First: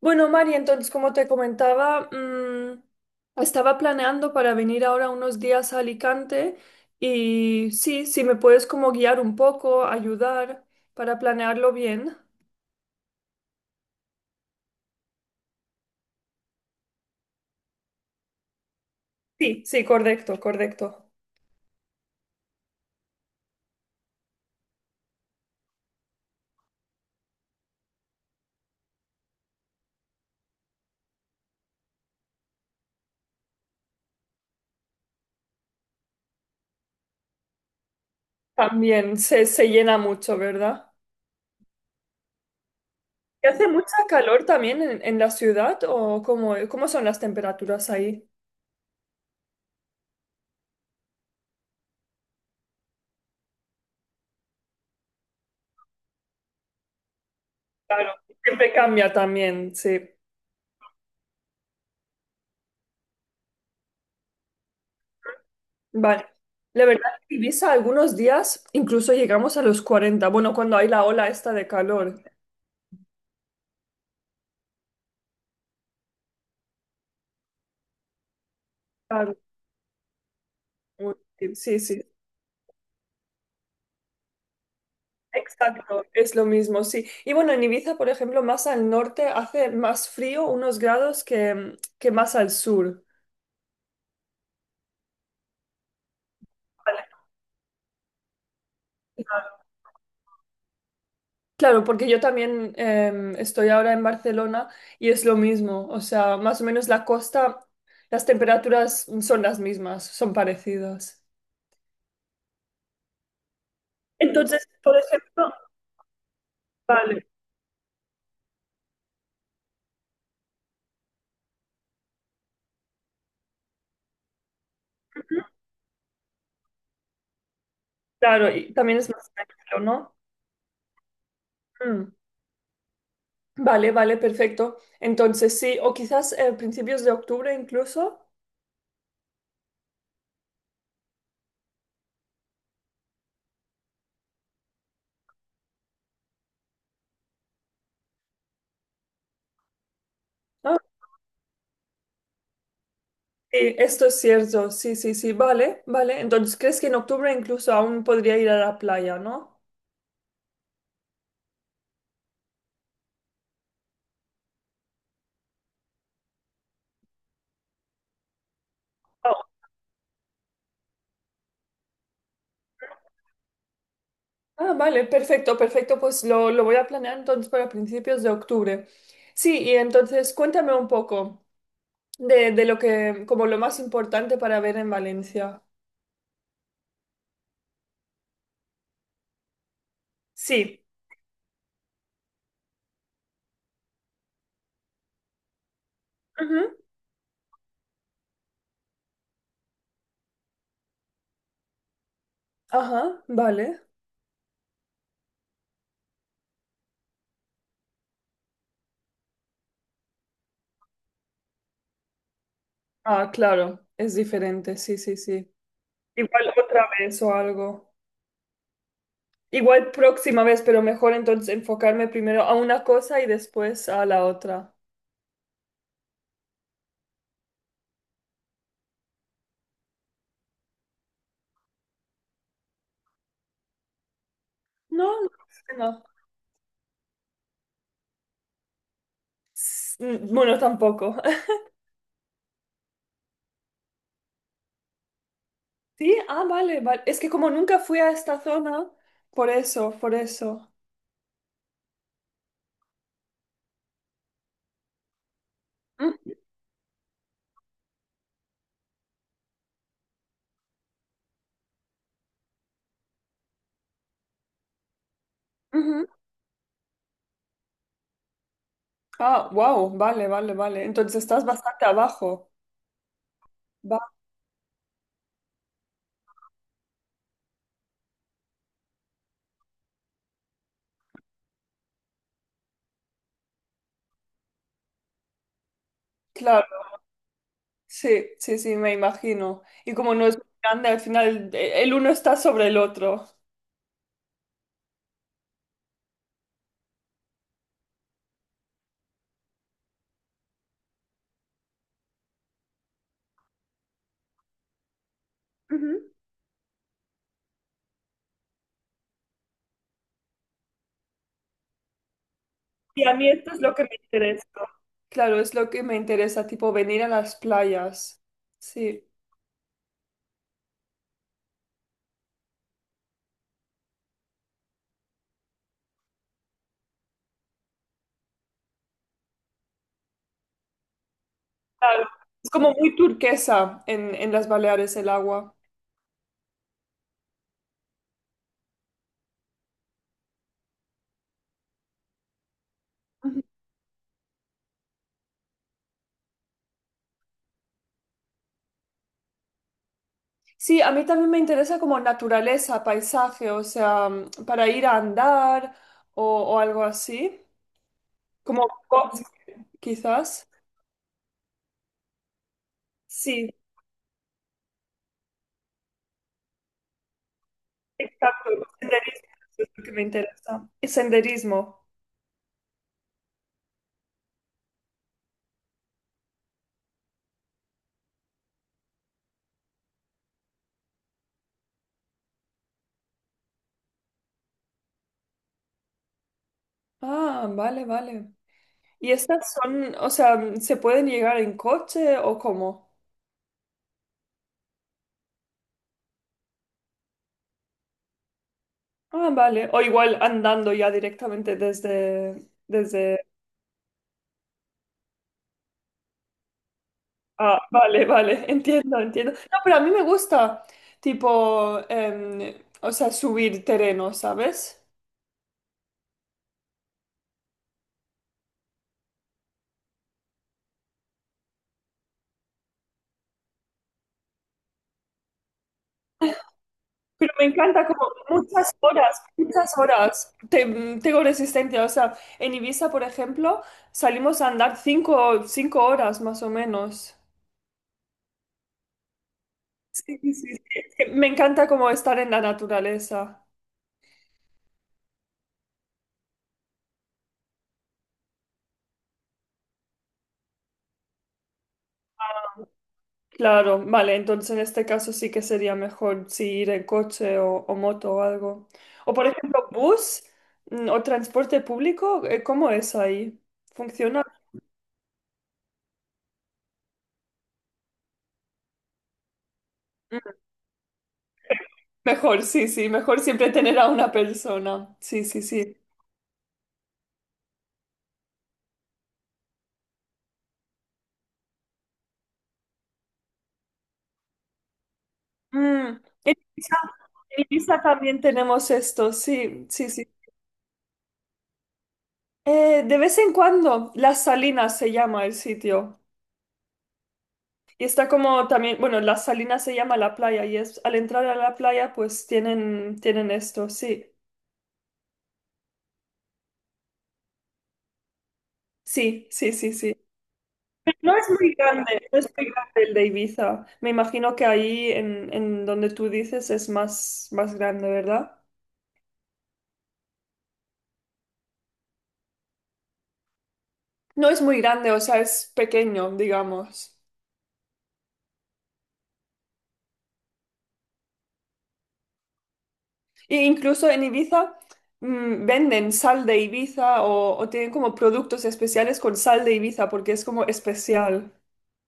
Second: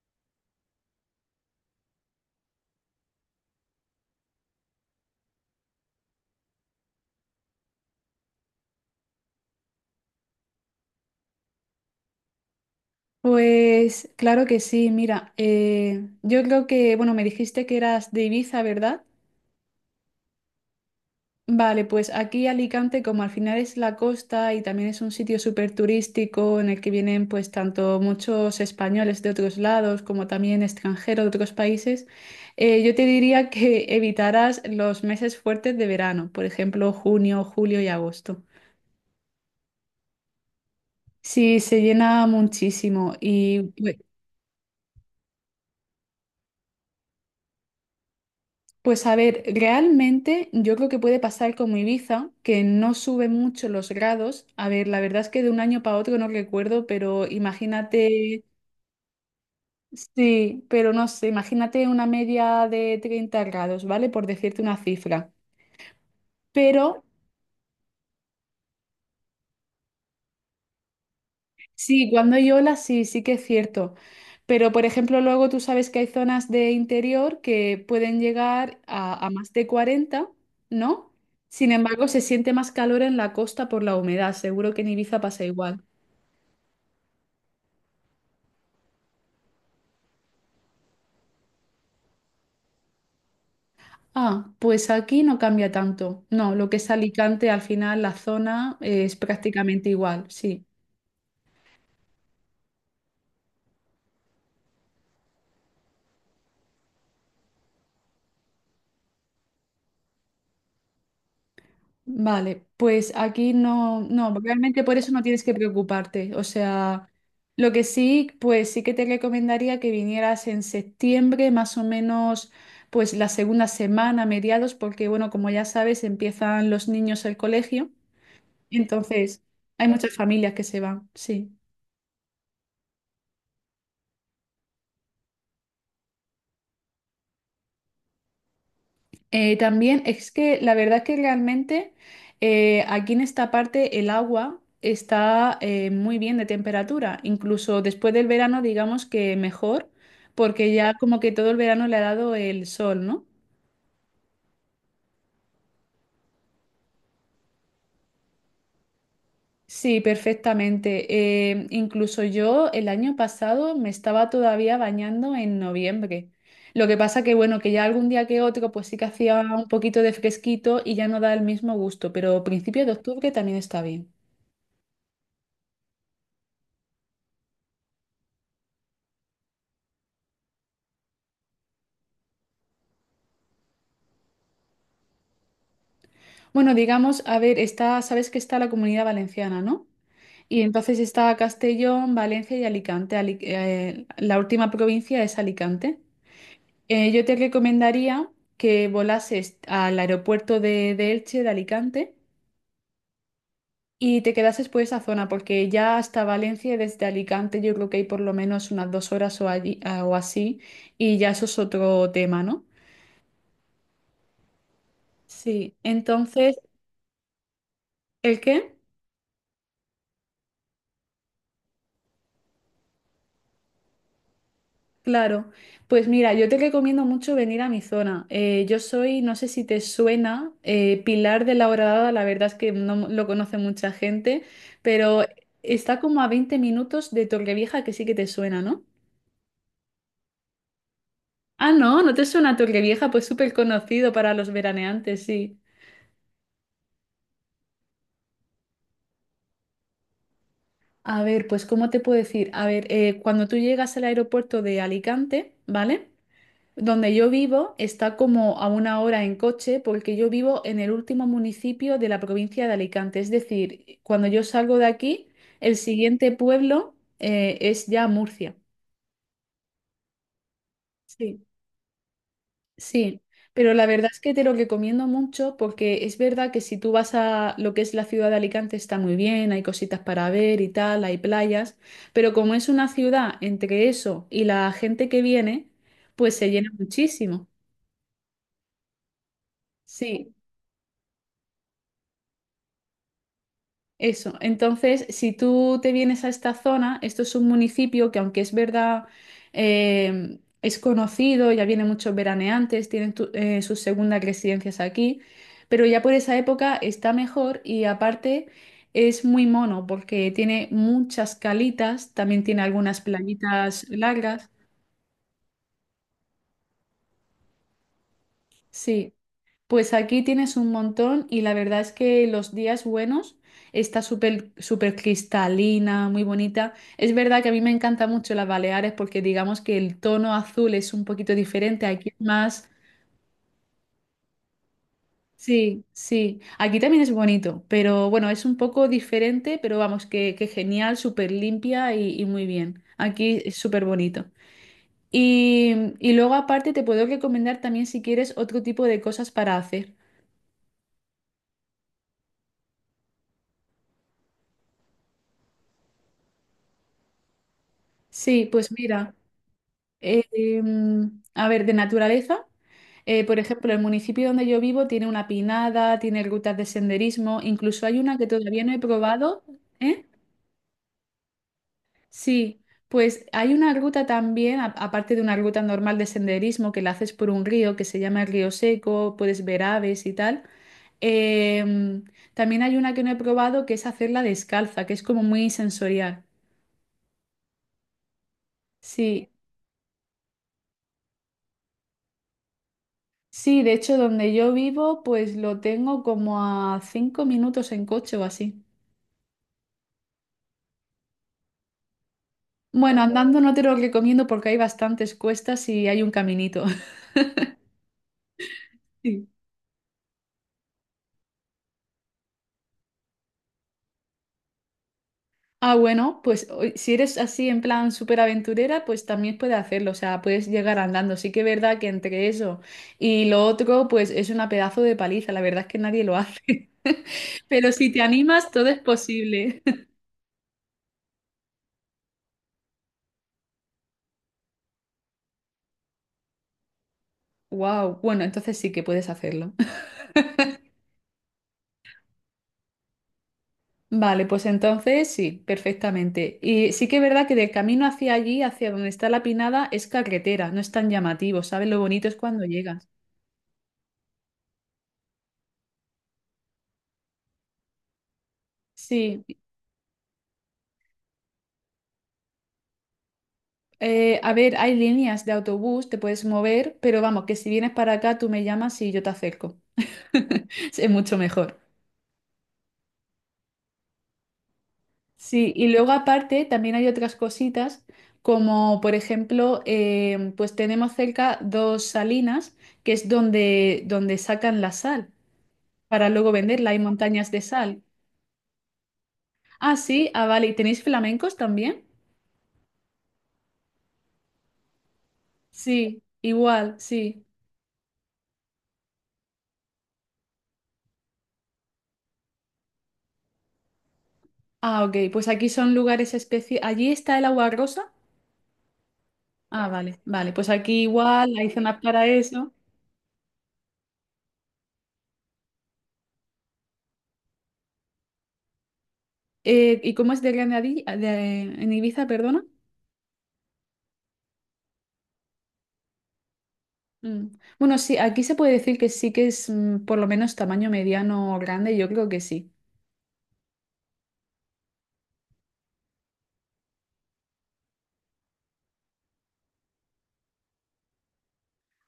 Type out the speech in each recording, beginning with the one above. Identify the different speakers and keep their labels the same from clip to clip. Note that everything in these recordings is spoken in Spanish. Speaker 1: Bueno, María. Entonces, como te comentaba, estaba planeando para venir ahora unos días a Alicante y sí, si me puedes como guiar un poco, ayudar para planearlo bien.
Speaker 2: Pues claro que sí, mira, yo creo que, bueno, me dijiste que eras de Ibiza, ¿verdad?
Speaker 1: Sí, sí, correcto, correcto.
Speaker 2: Vale, pues aquí Alicante, como al final es la costa y también es un sitio súper turístico en el que vienen pues tanto muchos españoles de otros lados como también extranjeros de otros países, yo te diría que evitaras los meses fuertes de verano, por ejemplo, junio, julio y agosto.
Speaker 1: También se llena mucho, ¿verdad?
Speaker 2: Sí, se llena muchísimo
Speaker 1: ¿Y hace
Speaker 2: y...
Speaker 1: mucha calor también en la ciudad o cómo son las temperaturas ahí?
Speaker 2: Pues a ver, realmente yo creo que puede pasar como Ibiza, que no sube mucho los grados. A ver, la verdad es que de un año para otro no recuerdo, pero
Speaker 1: Claro,
Speaker 2: imagínate,
Speaker 1: siempre cambia también, sí.
Speaker 2: sí, pero no sé, imagínate una media de 30 grados, ¿vale? Por decirte una cifra.
Speaker 1: Vale. La
Speaker 2: Pero
Speaker 1: verdad es que Ibiza algunos días incluso llegamos a los 40. Bueno, cuando hay la ola esta de
Speaker 2: sí,
Speaker 1: calor.
Speaker 2: cuando hay olas sí, sí que es cierto. Pero, por ejemplo, luego tú sabes que hay zonas de interior que pueden llegar a
Speaker 1: Claro.
Speaker 2: más de 40, ¿no?
Speaker 1: Uy.
Speaker 2: Sin
Speaker 1: Sí, sí.
Speaker 2: embargo, se siente más calor en la costa por la humedad. Seguro que en Ibiza pasa igual.
Speaker 1: Exacto, es lo mismo, sí. Y bueno, en Ibiza, por ejemplo, más al norte hace más frío unos grados que más al sur.
Speaker 2: Ah, pues aquí no cambia tanto. No, lo que es
Speaker 1: Vale.
Speaker 2: Alicante, al final la zona es
Speaker 1: Claro.
Speaker 2: prácticamente igual, sí.
Speaker 1: Claro, porque yo también estoy ahora en Barcelona y es lo mismo. O sea, más o menos la costa, las temperaturas son las mismas, son parecidas.
Speaker 2: Vale, pues aquí no, no,
Speaker 1: Entonces,
Speaker 2: realmente
Speaker 1: por
Speaker 2: por eso no tienes
Speaker 1: ejemplo,
Speaker 2: que preocuparte. O sea,
Speaker 1: vale.
Speaker 2: lo que sí, pues sí que te recomendaría que vinieras en septiembre, más o menos, pues la segunda semana, mediados, porque bueno, como ya sabes, empiezan los niños el colegio.
Speaker 1: Claro, y también es más
Speaker 2: Entonces,
Speaker 1: tranquilo,
Speaker 2: hay muchas
Speaker 1: ¿no?
Speaker 2: familias que se van, sí.
Speaker 1: Mm. Vale, vale, perfecto. Entonces sí, o quizás principios de octubre incluso.
Speaker 2: También es que la verdad que realmente aquí en esta parte el agua está muy bien de temperatura, incluso después del verano digamos que mejor, porque
Speaker 1: Ah,
Speaker 2: ya como que todo el verano le ha dado el sol, ¿no?
Speaker 1: sí, esto es cierto, sí, sí, sí, vale, vale. Entonces, ¿crees que en octubre incluso aún podría ir a la playa, ¿no?
Speaker 2: Sí, perfectamente. Incluso yo el año pasado me estaba todavía bañando en noviembre. Lo que pasa que bueno, que ya algún día que otro pues sí que hacía
Speaker 1: Oh.
Speaker 2: un poquito de fresquito y ya no da el mismo gusto, pero principio de octubre también está bien.
Speaker 1: Ah, vale, perfecto, perfecto. Pues lo voy a planear entonces para principios de octubre. Sí, y entonces cuéntame un poco de lo que, como lo más importante para ver en Valencia.
Speaker 2: Bueno, digamos, a ver, está, sabes que está la Comunidad Valenciana, ¿no? Y
Speaker 1: Sí.
Speaker 2: entonces está Castellón, Valencia y Alicante. La última provincia es Alicante.
Speaker 1: Ujú.
Speaker 2: Yo te recomendaría que volases al aeropuerto de Elche, de Alicante,
Speaker 1: Ajá, vale.
Speaker 2: y te quedases por esa zona, porque ya hasta Valencia, desde Alicante, yo creo que hay por lo menos unas 2 horas o, allí, ah, o así, y ya eso es otro tema, ¿no?
Speaker 1: Ah, claro, es diferente, sí, sí, sí.
Speaker 2: Sí,
Speaker 1: Igual
Speaker 2: entonces,
Speaker 1: otra vez o algo.
Speaker 2: ¿el qué?
Speaker 1: Igual próxima vez, pero mejor entonces enfocarme primero a una cosa y después a la otra.
Speaker 2: Claro, pues mira, yo te recomiendo mucho venir a mi zona. Yo soy, no sé si te suena, Pilar de la Horadada, la verdad es que no lo conoce mucha gente,
Speaker 1: No,
Speaker 2: pero
Speaker 1: no,
Speaker 2: está
Speaker 1: no.
Speaker 2: como a 20 minutos de Torrevieja, que sí que te suena, ¿no?
Speaker 1: Bueno, tampoco.
Speaker 2: Ah, no, ¿no te suena Torrevieja? Pues súper conocido para los veraneantes, sí.
Speaker 1: Sí, ah, vale, vale. Es que como nunca fui a esta zona, por eso, por eso.
Speaker 2: A ver, pues ¿cómo te puedo decir? A ver, cuando tú llegas al aeropuerto de Alicante, ¿vale?
Speaker 1: Mm,
Speaker 2: Donde yo vivo está como a una hora en coche porque yo vivo en el último municipio de la provincia de Alicante. Es decir, cuando yo salgo de aquí, el
Speaker 1: ujú.
Speaker 2: siguiente pueblo es ya Murcia.
Speaker 1: Ah, wow, vale, vale, vale. Entonces
Speaker 2: Sí.
Speaker 1: estás bastante abajo.
Speaker 2: Sí, pero la
Speaker 1: Va,
Speaker 2: verdad es que te lo recomiendo mucho porque es verdad que si tú vas a lo que es la ciudad de Alicante está muy bien, hay cositas para ver y tal, hay playas, pero como es una ciudad entre eso y la gente que viene, pues se llena
Speaker 1: claro.
Speaker 2: muchísimo.
Speaker 1: Sí, sí, sí, me imagino. Y como no
Speaker 2: Sí.
Speaker 1: es muy grande, al final el uno está sobre el otro.
Speaker 2: Eso, entonces, si tú te vienes a esta zona, esto es un municipio que aunque es verdad, es conocido, ya vienen muchos veraneantes, tienen sus segundas residencias aquí, pero ya por esa época está mejor y aparte es muy mono porque tiene muchas calitas, también tiene algunas
Speaker 1: Y a mí esto es lo que
Speaker 2: playitas
Speaker 1: me interesa.
Speaker 2: largas,
Speaker 1: Claro, es lo que me interesa, tipo venir a las playas. Sí,
Speaker 2: sí. Pues aquí tienes un montón y la verdad es que los días buenos está súper súper cristalina, muy bonita. Es verdad que a mí me encanta mucho las Baleares porque digamos que el tono azul es un poquito diferente,
Speaker 1: claro.
Speaker 2: aquí es
Speaker 1: Es
Speaker 2: más...
Speaker 1: como muy turquesa en las Baleares el agua.
Speaker 2: Sí, sí, aquí también es bonito, pero bueno, es un poco diferente, pero vamos, que genial, súper limpia y muy bien. Aquí
Speaker 1: Ujú.
Speaker 2: es súper bonito. Y y luego aparte te puedo recomendar también si quieres otro tipo de cosas para hacer.
Speaker 1: Sí, a mí también me interesa como naturaleza, paisaje, o sea, para ir a andar o algo así.
Speaker 2: Sí,
Speaker 1: Como
Speaker 2: pues mira.
Speaker 1: bosque, quizás.
Speaker 2: A ver, de naturaleza. Por
Speaker 1: Sí,
Speaker 2: ejemplo, el municipio donde yo vivo tiene una pinada, tiene rutas de senderismo, incluso hay una que
Speaker 1: exacto.
Speaker 2: todavía no he
Speaker 1: Senderismo
Speaker 2: probado.
Speaker 1: es lo que me
Speaker 2: ¿Eh?
Speaker 1: interesa. Y senderismo.
Speaker 2: Sí, pues hay una ruta también, aparte de una ruta normal de senderismo que la haces por un río que se llama el Río Seco, puedes ver aves y tal. Em, también hay una que no he probado que es hacerla descalza, que es como muy sensorial.
Speaker 1: Ah, vale, vale. ¿Y
Speaker 2: Sí.
Speaker 1: estas son, o sea, se pueden llegar en coche o cómo?
Speaker 2: Sí, de hecho, donde yo vivo, pues lo tengo como a 5 minutos en coche o así.
Speaker 1: Ah, vale. O igual andando ya directamente desde, desde...
Speaker 2: Bueno, andando no te lo recomiendo porque hay bastantes cuestas y hay un caminito.
Speaker 1: Ah, vale, vale, entiendo,
Speaker 2: Sí.
Speaker 1: entiendo. No, pero a mí me gusta, tipo, o sea, subir terreno, ¿sabes?
Speaker 2: Ah, bueno, pues si eres así en plan súper aventurera, pues también puedes hacerlo, o sea, puedes llegar andando. Sí que es verdad que entre eso y lo otro, pues es una pedazo de paliza, la verdad es que nadie lo hace.
Speaker 1: Pero me
Speaker 2: Pero
Speaker 1: encanta
Speaker 2: si
Speaker 1: como
Speaker 2: te animas, todo
Speaker 1: muchas
Speaker 2: es
Speaker 1: horas,
Speaker 2: posible.
Speaker 1: muchas horas. Tengo resistencia, o sea, en Ibiza, por ejemplo, salimos a andar 5 horas más o menos.
Speaker 2: Wow, bueno, entonces sí que puedes hacerlo.
Speaker 1: Sí, sí, sí. Es que me encanta como estar en la naturaleza.
Speaker 2: Vale, pues entonces sí, perfectamente. Y sí que es verdad que del camino hacia allí, hacia donde está la Pinada, es carretera, no es tan llamativo, ¿sabes? Lo bonito es cuando llegas.
Speaker 1: Claro, vale, entonces en este caso sí que sería mejor si ir en coche o moto o algo. O
Speaker 2: Sí,
Speaker 1: por ejemplo, bus, o transporte público, ¿cómo es ahí? ¿Funciona?
Speaker 2: a ver, hay líneas de autobús, te puedes mover, pero vamos, que si vienes para acá, tú me llamas y yo te acerco.
Speaker 1: Mm,
Speaker 2: Es mucho mejor.
Speaker 1: mejor, sí, sí, mejor siempre tener a una persona. Sí, sí,
Speaker 2: Sí, y
Speaker 1: sí.
Speaker 2: luego aparte también hay otras cositas, como por ejemplo, pues tenemos cerca dos salinas, que es donde, sacan la sal,
Speaker 1: Mm,
Speaker 2: para luego
Speaker 1: en
Speaker 2: venderla.
Speaker 1: Ibiza,
Speaker 2: Hay montañas de
Speaker 1: en Ibiza
Speaker 2: sal.
Speaker 1: también tenemos esto, sí,
Speaker 2: Ah,
Speaker 1: sí, sí.
Speaker 2: sí, ah, vale. ¿Y tenéis flamencos también?
Speaker 1: De vez en cuando, Las Salinas se llama el sitio.
Speaker 2: Sí, igual, sí.
Speaker 1: Y está como también, bueno, Las Salinas se llama la playa y es al entrar a la playa pues tienen, tienen esto, sí.
Speaker 2: Ah, ok, pues aquí son lugares especiales. ¿Allí está el agua rosa?
Speaker 1: Sí, sí,
Speaker 2: Ah,
Speaker 1: sí, sí.
Speaker 2: vale, vale. Pues aquí
Speaker 1: No es
Speaker 2: igual hay
Speaker 1: muy
Speaker 2: zonas
Speaker 1: grande,
Speaker 2: para
Speaker 1: no es muy
Speaker 2: eso.
Speaker 1: grande el de Ibiza. Me imagino que ahí en donde tú dices es más, más grande, ¿verdad?
Speaker 2: ¿Y cómo es de grande en Ibiza, perdona?
Speaker 1: No es muy grande, o sea, es pequeño, digamos.
Speaker 2: Mm. Bueno, sí, aquí se puede decir que sí que es por lo menos tamaño mediano o grande, yo creo que sí.
Speaker 1: E incluso en Ibiza venden sal de Ibiza o tienen como productos especiales con sal de Ibiza porque es como especial.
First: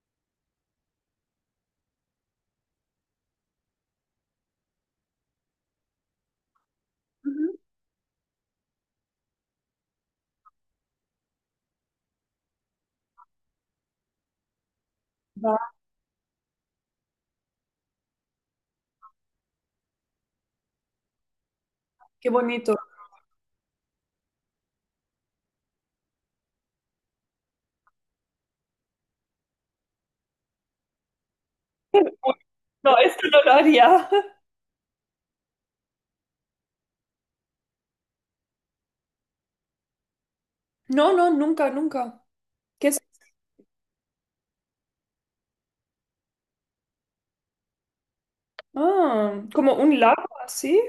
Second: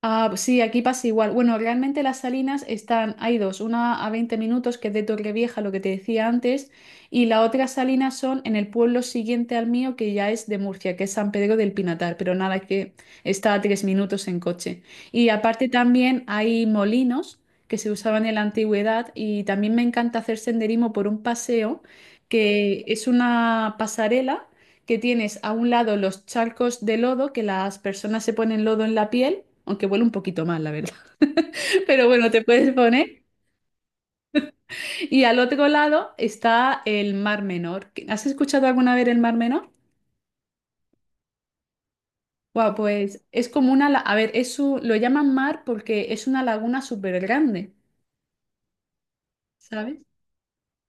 Speaker 2: Ah, sí, aquí pasa igual. Bueno, realmente las salinas están, hay dos, una a 20 minutos, que es de Torrevieja, lo que te decía antes, y la
Speaker 1: Ujú.
Speaker 2: otra salina son en el pueblo siguiente al mío, que ya es de Murcia, que es San Pedro del Pinatar, pero nada, que está a 3 minutos en coche. Y
Speaker 1: Va.
Speaker 2: aparte también hay molinos que se usaban en la antigüedad y también me encanta hacer senderismo por un paseo,
Speaker 1: Qué bonito.
Speaker 2: que es una pasarela que tienes a un lado los charcos de lodo, que las personas se ponen lodo en la piel, aunque huele un poquito mal, la verdad. Pero bueno, te puedes
Speaker 1: No,
Speaker 2: poner.
Speaker 1: esto no lo haría.
Speaker 2: Y al otro lado está el Mar Menor. ¿Has escuchado alguna vez el Mar Menor?
Speaker 1: No, no, nunca, nunca.
Speaker 2: Wow,
Speaker 1: ¿Qué es?
Speaker 2: pues es como una, a ver, lo llaman mar porque es una laguna súper grande,
Speaker 1: Ah, como
Speaker 2: ¿sabes?
Speaker 1: un lago así.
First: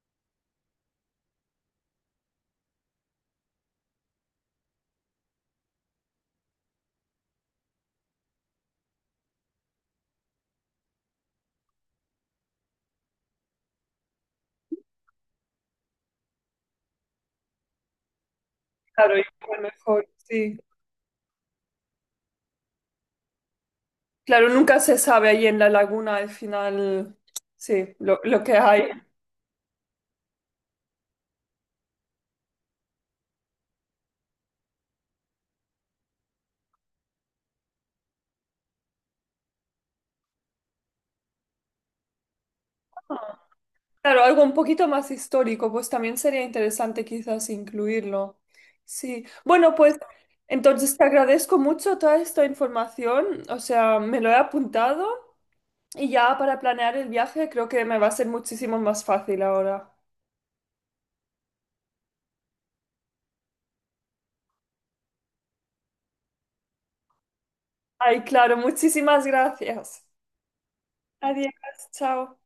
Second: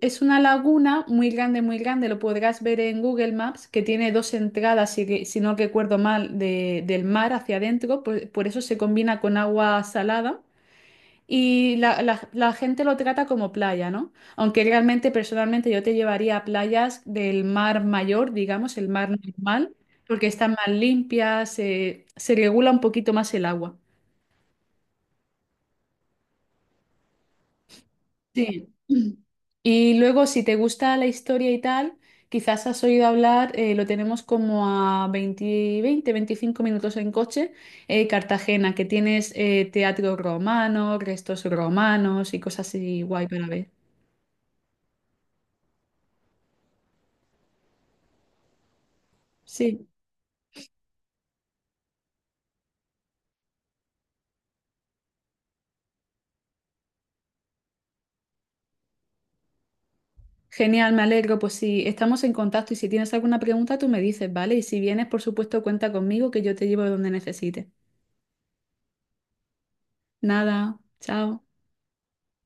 Speaker 2: Es una laguna muy grande, lo podrás ver en Google Maps, que tiene dos entradas, si, si no recuerdo mal, del mar hacia adentro, por eso se combina con agua salada y la gente lo trata como playa, ¿no? Aunque realmente personalmente yo te llevaría a playas del mar mayor, digamos, el mar
Speaker 1: Claro, igual
Speaker 2: normal,
Speaker 1: mejor,
Speaker 2: porque están
Speaker 1: sí.
Speaker 2: más limpias, se regula un poquito más el agua.
Speaker 1: Claro, nunca se sabe ahí en la laguna al final, sí, lo que
Speaker 2: Sí.
Speaker 1: hay.
Speaker 2: Y luego, si te gusta la historia y tal, quizás has oído hablar, lo tenemos como a 20, 20, 25 minutos en coche, Cartagena, que tienes teatro romano, restos romanos y cosas así guay para ver.
Speaker 1: Claro, algo un poquito más histórico, pues también sería interesante quizás incluirlo. Sí, bueno,
Speaker 2: Sí,
Speaker 1: pues entonces te agradezco mucho toda esta información, o sea, me lo he apuntado y ya para planear el viaje creo que me va a ser muchísimo más fácil ahora.
Speaker 2: genial, me alegro. Pues si estamos en contacto y si tienes alguna pregunta, tú me dices, ¿vale? Y si vienes, por supuesto, cuenta conmigo que yo te llevo donde necesites.
Speaker 1: Ay, claro, muchísimas gracias.
Speaker 2: Nada, chao.
Speaker 1: Adiós, chao.